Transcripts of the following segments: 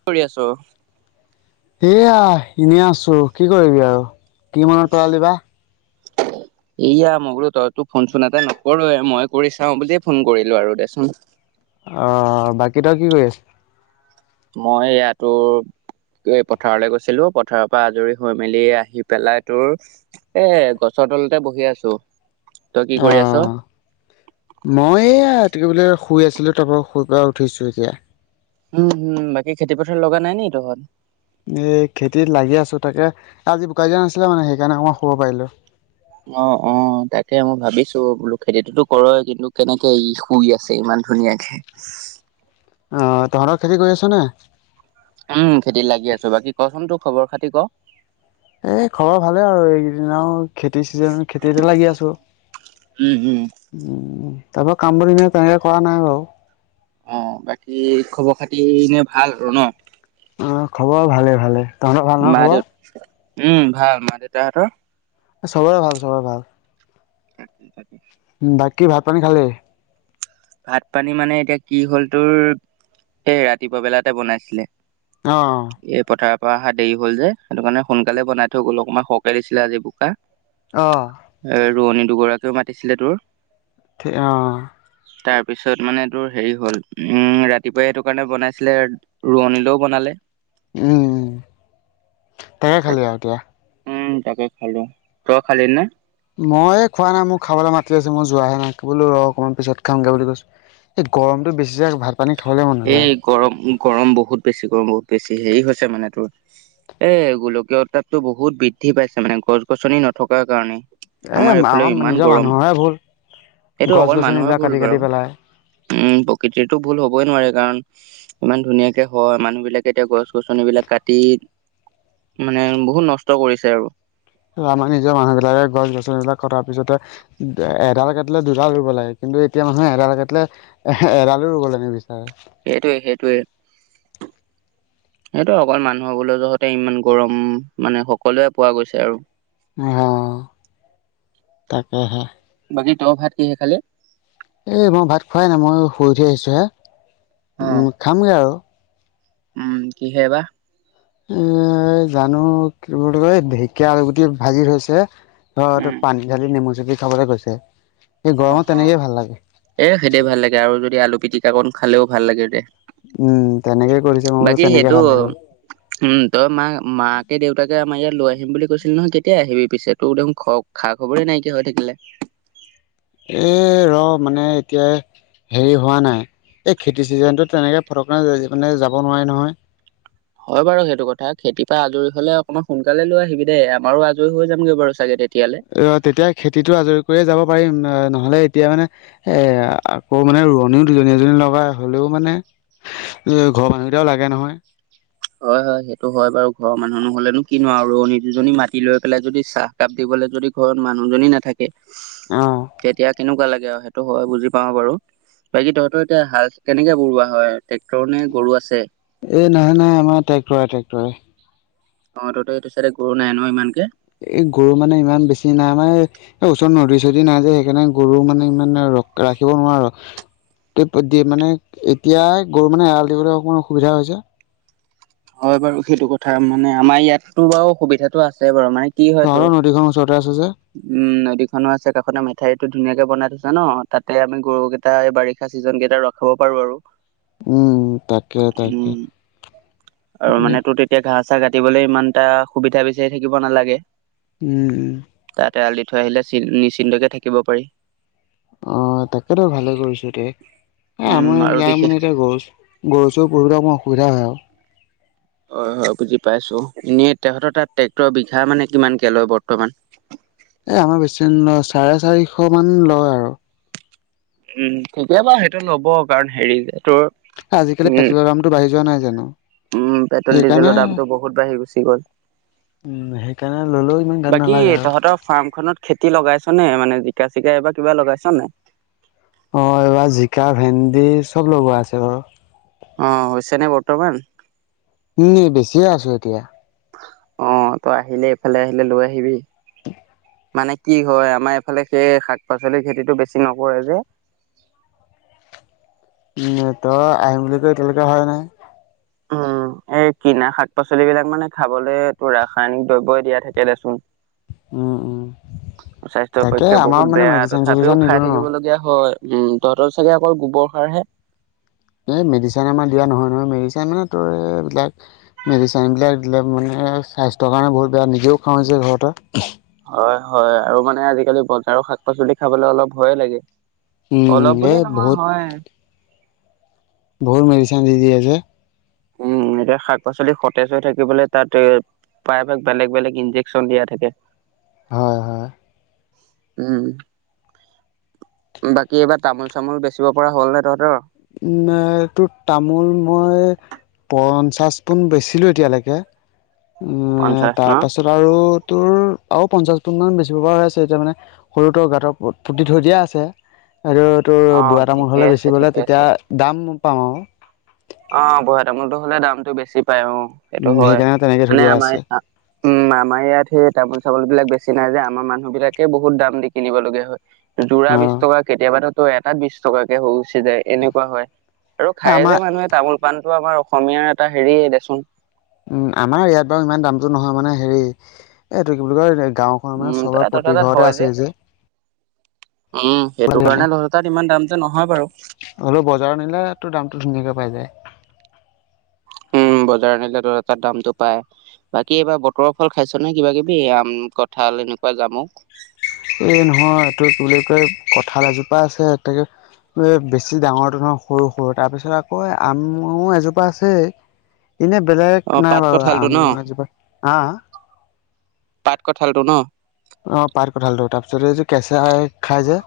কি কৰি আছ? এয়া এনে আছো, কি কৰিবি আৰু। কি মনত পেলালিবা? এইয়া মই বোলো তইতো ফোনচোন এটা নকৰহ, মই কৰি চাও বুলিয়ে ফোন কৰিলো আৰু দেচোন। অ' বাকী তই কি কৰি আছ? মই ইয়াতো তো এ পথাৰলৈ গৈছিলো, পথাৰৰ পৰা আজৰি হৈ মেলি আহি পেলাই তোৰ এ গছত চুতালতে বহি আছো। তই কি কৰি আছ? অ' মই এইয়া, কি বোলে কয় শুই আছিলোঁ, তাৰপৰা শুই উঠিছোঁ এতিয়া। উম হুম, বাকী খেতি পথাৰ লগা নাই নি তহঁত? এই খেতিত লাগি আছো তাকে, আজি বোকা দিয়া নাছিলে মানে সেইকাৰণে মই শুব পাৰিলো। অ'-অ' তাকে মই ভাবিছো বোলো, খেতিটোতো কৰয়ই কিন্তু কেনেকে ই শুই আছে ইমান ধুনীয়াকে। অ' তহঁতৰ খেতি কৰি আছ নে? উম খেতিত লাগি আছো। বাকী কচোন তোৰ খবৰ খাতি ক'? এ' খবৰ ভালে আৰু এইকেইদিন আৰু খেতিৰ চিজন খেতিতে লাগি আছো। উ'ম তাৰপৰা কামব এনে তেনেকে কৰা নাই বাৰু। অ' বাকী খবৰ খাতি এনে ভাল আৰু ন? অ' খবৰ ভালে ভালে। তহঁতৰ ভাল নহয় মা দেউ খবৰ? উম ভাল। মা দেউতাহতৰ? চবৰে ভাল, চবৰে ভাল। সি চাকি [unintelligible] বাকী ভাত পানী খালি? ভাত পানী মানে এতিয়া কি হ'ল তোৰ, এই ৰাতিপুৱা বেলাতে বনাইছিলে অ এই পথাৰ অহা দেৰি হল যে, সেইটো কাৰণে সোনকালে বন থৈ গ'ল, অকমান সহকে দিছিলে আজি বোকা। অ এ ৰোৱনী দুগৰাকীও মাতিছিলে তোৰ। থ অ, তাৰ পিছত মানে তোৰ হেৰি হ'ল। উম, ৰাতিপুৱাই সেইটো কাৰণে বনাইছিলে ৰোৱনীলও বনালে। উম, তাকে খালি আৰু এতিয়া। উম, তাকে খালো তই খালি নে? মই খোৱা নাই মোক খাবলৈ মাতি আছে। মই যোৱাহে নাই বোলো ৰ অকমান পিছত খামগৈ বুলি কৈছো। এই গৰমতটো বেছি যে ভাত পানী খাবলৈ মন নাযায়। এই গৰম গৰম বহুত বেছি গৰম বহুত বেছি। হেৰি হৈছে মানে তোৰ এ গোলকীয় উত্তাপটো বহুত বৃদ্ধি পাইছে মানে গছ গছনি নথকাৰ কাৰণে। এ আমাৰ এইফালে ইমান নিজৰ গৰম। মানুহৰে ভুল সেইটো গছ অকল মানুহৰ গছনিবিলাক ভুল কাটি বাৰু কাটি পেলাই। উম, প্ৰকৃতিৰতো ভুল হ'বই নোৱাৰে কাৰণ ইমান ধুনীয়াকে হয় মানুহ বিলাকে এতিয়া গছ গছন বিলাক কাটি মানে বহুত নষ্ট কৰিছে আৰু। আমাৰ নিজৰ মানুহ বিলাকে গছ গছন বিলাক কটাৰ পিছতে এডাল কাটিলে দুডাল ৰুব লাগে কিন্তু কিন্তু এতিয়া মানুহ এডাল কাটিলে এ এডালে ৰুব লাগে বেছি। সেইটোৱে - সেইটোৱে সেইটো অকল মানুহৰ বোলে যহতে ইমান গৰম মানে সকলোৱে পোৱা গৈছে আৰু অ, তাকেহে বাকী তহ ভাত কিহে খালি? এ মই ভাত খোৱাই নাই মই শুই উঠি আহিছো হে অ উম, খামগে আৰু। উম, কিহেই বা এ জানো কি বুলি কয় ঢেকীয়া আৰুল গুটি ভাগি থৈছে। অ, ত উম পানী ঢালি নেমু চেপি খাবলৈ গৈছে। অ, এ সেইদ ভাল লাগে আৰু যদি আলু পিটিকা কন খালেও ভাল লাগে দে। উম তেনেকে কৰিছে মই বোলো বাকী তেনেকে সেইটো ভাল লাগিব উম, তই মা মা ত দেউতাকে আমাৰ ইয়াত লৈ আহিম বুলি কৈছিল নহয় কেতিয়া আহিবি পিছে তোৰ দেখোন খা খবৰেই নাইকিয় হৈ থাকিলে। উ [unintelligible] এ ৰ মানে এতিয়া হেৰি হোৱা নাই এই খেতি চিজনটো তেনেকে ফ মে যাব নোৱি নহয়। হয় বাৰু সেইটো কথা খেতিৰ পৰা আজৰি হলে অকমান সোনকালে লৈ আহিবি দেই আমাৰো আজৰি হৈ যামগৈ বাৰু চাগে তেতিয়ালে অ, তেতিয়া খেতিতটো আজৰি কৰিয়ে যাব পাৰিম অ, নহ'লে এতিয়া মানে এ আকৌ মানে ৰোৱনীও দুজনী এজনী লগা হ'লেও মানে ঘৰৰ মানুহকেইটাও লাগে নহয়। হয় - হয় সেইটো হয় বাৰু ঘৰৰ মানুহ নোহলেনো কিনো ৰণী দুজনী মাতি লৈ পেলাই যদি চাহকাপ দিব। যদি ঘৰত মানুহজনী নাথাকে অ তেতিয়া কেনেকুৱা লাগে। সেইটো হয় বুজি পাও বাৰু। বাকী তহতৰ এতিয়া হাল কেনেকে বৰুোৱা হয় টেক্টৰ নে গৰু আছে। এ নাই - নাই আমাৰ ট্ৰেক্টৰে - ট্ৰেক্টৰে। অ, তো এইটো চাইে গৰু নাই ন ইমান কে। এই গৰু মানে ইমান বেছি নাই মানে ওচৰত নদী চদী নাই যোয় সেইকাৰণে গৰু মানে ইমান ৰাখিব নোৱাৰ। মানে এতিয়াই গৰু মানে এৰাল দিবলৈ অকমান অসুবিধা হৈছে। হয় বাৰু সেইটো কথা মানে আমাৰ ইয়াতো বাৰু অসুবিধাতটো আছে বাৰু মানে কি হয়তোৰ তহঁতৰ নদীখন ওচৰতে আছে যে উম, নদীখনো আছে কাষতে মেঠাইত টো ধুনীয়াকে বনাই থৈছে ন তাতে আমি গৰু কেইটা এই বাৰিষা চিজন কেইটা ৰখাব পাৰো আৰু উম, তাকে - তাকে। উম আৰু মানে তোৰ তেতিয়া ঘাহ চাহ কাটিবলৈ ইমান এটা সুবিধা বিচাৰি থাকিব নালাগে। উম, তেৰাল দি থৈ আহিলে নিশ্চিন্তকে থাকিব পাৰি। অহ, তাকেতো ভালে কৰিছো দে। এ উম আমাৰ আৰু এইবিলাক বিশেষ মানে এতিয়া গছ গছছ পবলৈ আমাৰ অসুবিধা হয় আৰু। হয় হয় বুজি পাইছো এনে তহঁতৰ তাত ট্ৰেক্টৰৰ বিঘা মানে কিমানকে লয় বৰ্তমান [inaudible] এ আমাৰ বেছি নলয় চাৰে চাৰিশ মান লয় আৰু উম কেতিয়াবা হেতু ল'ব কাৰণ হেৰি যে তোৰ আজিকালি উম পেটোলৰ দামটো বাঢ়ি যোৱা নাই জানো উম পেট্ৰল সেইকাৰণে ডিজেলৰ দামটো বহুত বাঢ়ি গুচি গ'ল উম সেইকাৰণে ললেও ইমান গাত বাকী নালাগে আৰু তহঁতৰ ফাৰ্মখনত খেতি লগাইছ নে মানে জিকা চিকা এইবা কিবা লগাইছন নাই অ', এইবাৰ জিকা ভেন্দি চব লব আছে বাৰু অ', হৈছেনে বৰ্তমান উম বেছিয়ে আছো এতিয়া অ' তই আহিলে এফালে আহিলে লৈ আহিবি মানে কি হয় আমাৰ এইফালে সেই শাক পাচলিৰ খেতিটো বেছি নকৰে যে [inaudible] উ ত আহিম বুলি কয় এতিয়ালেকে অহাই নাই উম এই কিনা শাক পাচলিবিলাক মানে খাবলৈটো ৰাসায়নিক দ্ৰব্যই দিয়া থাকে দেচোন উম উম স্বাস্থ্যৰ তাকে পক্ষে আমাৰ বহুত মানে বেয়া মেডিচিন তথাপিও চেডিচিন খাই নিদিওঁ ন থাকিবলগীয়া হয় উম তহঁতৰ চাগে অকল গোবৰ সাৰ হে এই মেডিচিন আমাৰ দিয়া নহয় নহয় মেডিচিন মানে ত এইবিলাক মেডিচেনবিলাক দিলে মানে স্বাস্থ্যৰ কাৰণে বহুত বেয়া নিজেও খাওঁ যে ঘৰতে হয় হয় আৰু মানে আজিকালি বজাৰৰ শাক পাচলি খাবলৈ অলপ ভয়ে লাগে উম অলপ এই বুলি নহয় হয় বহত মেডিচেন দি দিয়ে যে উম এতিয়া শাক পাচলি সতেজ হৈ থাকিবলৈ তাত প্ৰায়ভাক বেলেগ বেলেগ ইঞ্জেকচন দিয়া থাকে হয় হয় উম বাকী এইবাৰ তামোল চামোল বেচিব পৰা হ'ল নে তহঁতৰ নাই তোৰ তামোল মই পঞ্চাছ টন বেচিলোঁ এতিয়ালেকে উ পঞ্চাশ ন? তাৰ পাছত আৰু তোৰ ‌‌আউ পঞ্চাশ পুনমান বেচিব পৰা হৈ আছে, এতিয়া মানে সৰুতো গাঁতৰ পুতি থৈ দিয়া আছে। আৰু তোৰ অ' বুৱা তামোল ঠিকে হলে আছে বেছিবলে ঠিকে তেতিয়া আছে। দাম পাউ আউ অ', বুৱা তামোলটো হলে দামটো বেছি পাই অ', সেইটো উম হয় সেইকাৰণে তেনেকৈ থৈ মানে দিয়া আমাৰ আছে আ উম আমাৰ ইয়াত সে তামোল চামোল বিলাক বেছি নাই যে আমাৰ মানুহ বিলাকে বহুত দাম দি কিনিব লগীয়া হয় জোৰা বিশ অঁ টকা কেতিয়াবা ধৰ- ত এটাত বিশ টকাকে হৈ উচি যায় এনেকুৱা হয় আৰু খায়ে যে আমাৰ মানুহে পান টু আমাৰ অসমীয়াৰ এটা হেৰিয়ে দেচোন উম আমাৰ ইয়াত বাৰু ইমান দামতো নহয় মানে হেৰি এইটো কি বুলি কয় গাঁওখনৰ মানে উম, চবৰে তহঁতৰ প্ৰতি তাত ঘৰতে হয় আছে যে উম সেইটো কাৰণে তহতৰ তাত ইমান দামতো নহয় বাৰু হলেও বজাৰৰ নিলে তো দামটো ধুনীয়াকে পাই যায় [inaudible] বজাৰ নিলে তহতৰ তাত দামটো পাই বাকী এইবাৰ বতৰৰ ফল খাইছ নে কিবা কিবি আম কঁঠাল তেনেকুৱা যামো ত' কঁঠাল এজোপা আছে তাকে বেছি ডাঙৰটো নহয় সৰু সৰু তাৰপিছত আকৌ আমো এজোপা আছে এনে বেলেগ অ' নাই পাত বাৰু কঁঠালটো ন আমজোপা হা পাট কঠালটো ন অ' পাত কঠালটো তাৰপিছত এই যে কেঁচাই খাই যে।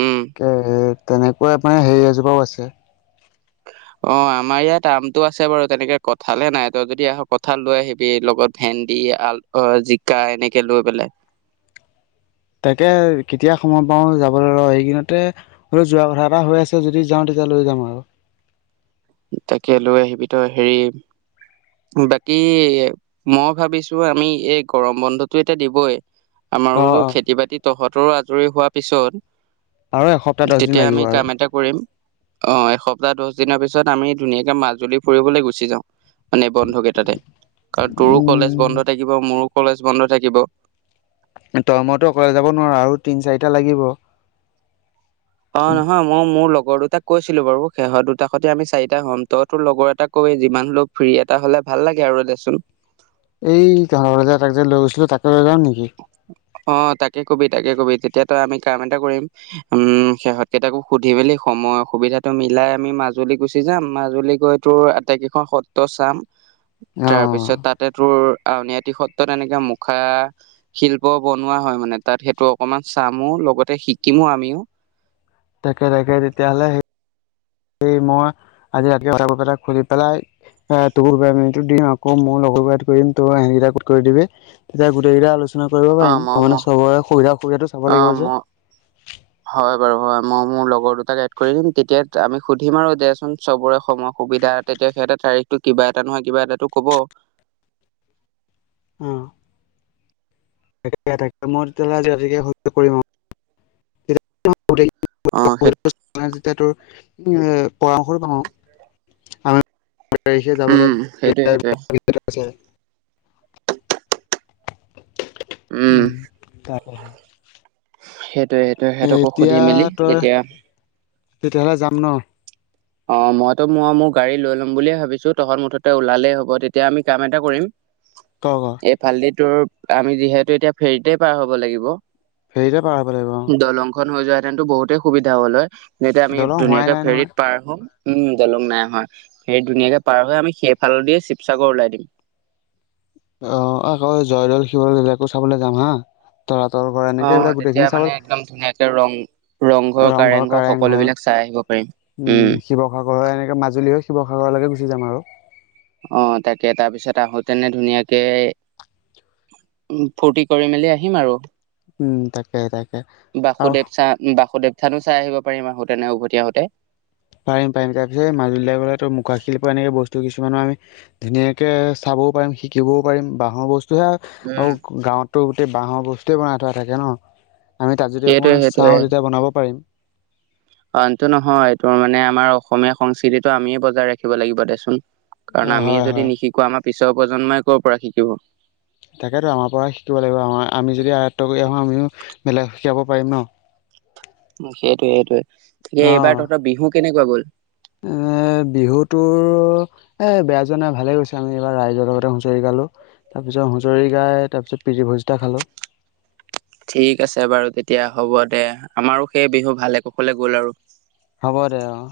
উম। কে তেনেকুৱাই মানে, হেৰি এজোপাও আছে। [inaudible] অ' আমাৰ ইয়াত আমটো আছে বাৰু তেনেকে কঁঠালহে নাই তই যদি আহ কঁঠাল লৈ আহিবি লগত ভেন্দি ই আল অ জিকা এনেকে লৈ পেলাই। তাকে কেতিয়া সময় পাও যাবলে ৰ এইকিনতে হ'লেও যোৱা কথা এটা হৈ আছে যদি যাওঁ তেতিয়া লৈ যাম আৰু। তাকে লৈ আহিবি তই হেৰি বাকী মই ভাবিছো, আমি এই গৰম বন্ধটো এতিয়া দিবই অ আমাৰো অ খেতি বাতি তহঁতৰো আজৰি হোৱা পিছত আৰু এসপ্তাহ দহ দিন তেতিয়া লাগিব আমি আৰু কাম এটা কৰিম। অ' এসপ্তাহ দছ দিনৰ পিছত আমি ধুনীয়াকে মাজুলী ফুৰিবলে গুচি যাওঁ। মানে বন্ধ কেইটাতে, কাৰণ তোৰো কলেজ বন্ধ উম থাকিব মোৰো কলেজ বন্ধ থাকিব। তই মইতো অকলে যাব নোৱাৰো আৰু তিন চাৰিটা লাগিব। অ' নহয় মই মোৰ লগ গৰ দুটাক কৈছিলো বাৰু, সেহত দুটা সতে আমি চাৰিটা হ'ম, তই তোৰ লগৰ এটাক কবি যিমান হ'লেও ফ্ৰী এটা হ'লে ভাল লাগে আৰু এ দেচোন। এই তহঁতৰ যে তাক যে [unintelligible] অ' তাকে কবি তাকে কবি তেতিয়া তই আমি কাম এটা কৰিম উম সেহত কেইটাকো সুধি মেলি সময় সুবিধাটো মিলাই আমি মাজুলী গুচি যাম মাজুলী গৈ তোৰ আটাইকেইখন সত্ৰ চাম। অ'। তাৰপিছত তাতে তোৰ আউনীআটি সত্ৰত এনেকে মুখা শিল প বনোৱা হয় মানে তাত সেইটো অকমান চামো লগতে শিকিমো আমিও। তাকে-তাকে তেতিয়াহ'লে সেই এই মই আজি ৰাতি [unintelligible] খুলি পেলাই এ [unintelligible] দিম আকৌ মোৰ লগৰক এড কৰিম তই সেহতকেইটাক [unintelligible] কৰি দিবি তেতিয়া গোটেই কেইটা আলোচ না কৰিব অ পাৰিম মই ম মানে চবৰে সুবিধা অসুবিধাটো চাব অ লাগিব ম যে। হয় বাৰু হয় মই মোৰ লগৰ দুটাক এড কৰি দিম তেতিয়া আমি সুধিম আৰু দেচোন চবৰে সময় সুবিধা তেতিয়া সিহঁতে তাৰিখটো কিবা এটা নহয় কিবা এটাটো ক'ব। উম। তাকে - তাকে মই তেতিয়াহ'লে [unintelligible] কৰিম আৰু [unintelligible] [unintelligible] অ সেই [unintelligible] তাৰিখে যাবলে উম সেইটোয়ে সেইটোয়ে [unintelligible] উম, তাকেহে। তে সেইটোৱে সিহঁতকো সুধি মেলি তই তেতিয়া তেতিয়াহ'লে যাম ন। অ' মইতো মই মোৰ গাড়ী লৈ ল'ম বুলিয়ে ভাবিছো তহত মুঠতে ওলালেই হ'ব তেতিয়া আমি কাম এটা কৰিম। তই ক? এই ফালদি টোৰ আমি যিহেতু এতিয়া ফেৰীতে পাৰ হ'ব লাগিব। ফেৰিতে পাৰ হ'ব লাগিব অ'। টো বহুতেই সুবিধা হ'ল হয় যেতিয়া আমি দলং হোৱাই ধুনীয়াকে নাই ফেৰিত নহয় উম দলং নাই হয়, হেৰি ধুনীয়াকে পাৰ হৈ আমি সেইফাল দিয়ে শিৱসাগৰ ওলাই দিম। [inaudible] অ' আকৌ জয়দৌল শিৱদ'লবিলাকো চাবলৈ যাম হা। তলা তল ঘৰ অ এনেকে এইবিলাক তেতিয়া গোটেইখিনি চাব মানে একদম ধুনীয়াকে ৰং ৰংঘৰ কাৰেংঘৰ কাৰেং ঘৰ সকলোবিলাক চাই আহিব পাৰিম উম, উম শিৱসাগৰ হৈ এনেকে মাজুলী হৈ শিৱসাগৰলেকে গুচি যাম আৰু। অ' তাকে তাৰপিছত আহোতেনে ধুনীয়াকে উম, ফূৰ্তি কৰি মেলি আহিম আৰু। উম তাকে তাকে আৰু বাসুদেৱ চা বাসুদেৱ থানো চাই আহিব পাৰিম, আহোঁতেনে উভতি আহোঁতে। পাৰিম পাৰিম তাৰপিছত মাজুলী গলে ত মুখাখিল পৰা এনেকে বস্তু কিছুমানো আমি ধুনীয়াকে চাব বও শিকিব পাৰিম বাঁহৰ বস্তু উম আৰু গাঁৱতো গোটেই বাঁহৰ বস্তুৱে বনাই থোৱা থাকে ন'। আমি তাত যদি সেইটোৱে অকণমান চাওঁ তেতিয়া বনাব পাৰিম। অটো নহয়টোৰ মানে আমাৰ অসমীয়া সংস্কৃতিতটো আমিয়ে বজাই ৰাখিব লাগিব দেচোন। কাৰণ অ', আমিয়ে হয় হয় যদি নিশিকোৱা আমাৰ পিছৰ প্ৰজন্মই ক'ৰ পৰা শিকিব। তাকেতো আমাৰ পৰা শিকিব লাগিব আমাৰ আমি যদি আয়ত্ব কৰি আহো আমিও বেলেগ শিকাব পাৰিম ন'। সেইটোৱে সেইটোৱে এ এইবাৰ তহঁতৰ বিহু কেনেকুৱা গ'ল? অ'। বিহুটোৰ এ বেয়া জাই ভালে গৈছে আমি এইবাৰ ৰাইজৰ লগতে হুঁচৰি গালো। তাৰ পিছত হুঁচৰি গাই তাৰ পিছত পিতি ভজিতা খালো। [inaudible] ঠিক আছে বাৰু তেতিয়া হ'ব দে আমাৰো সেই বিহু ভালে কুশলে গ'ল আৰু। হ'ব দে অ'।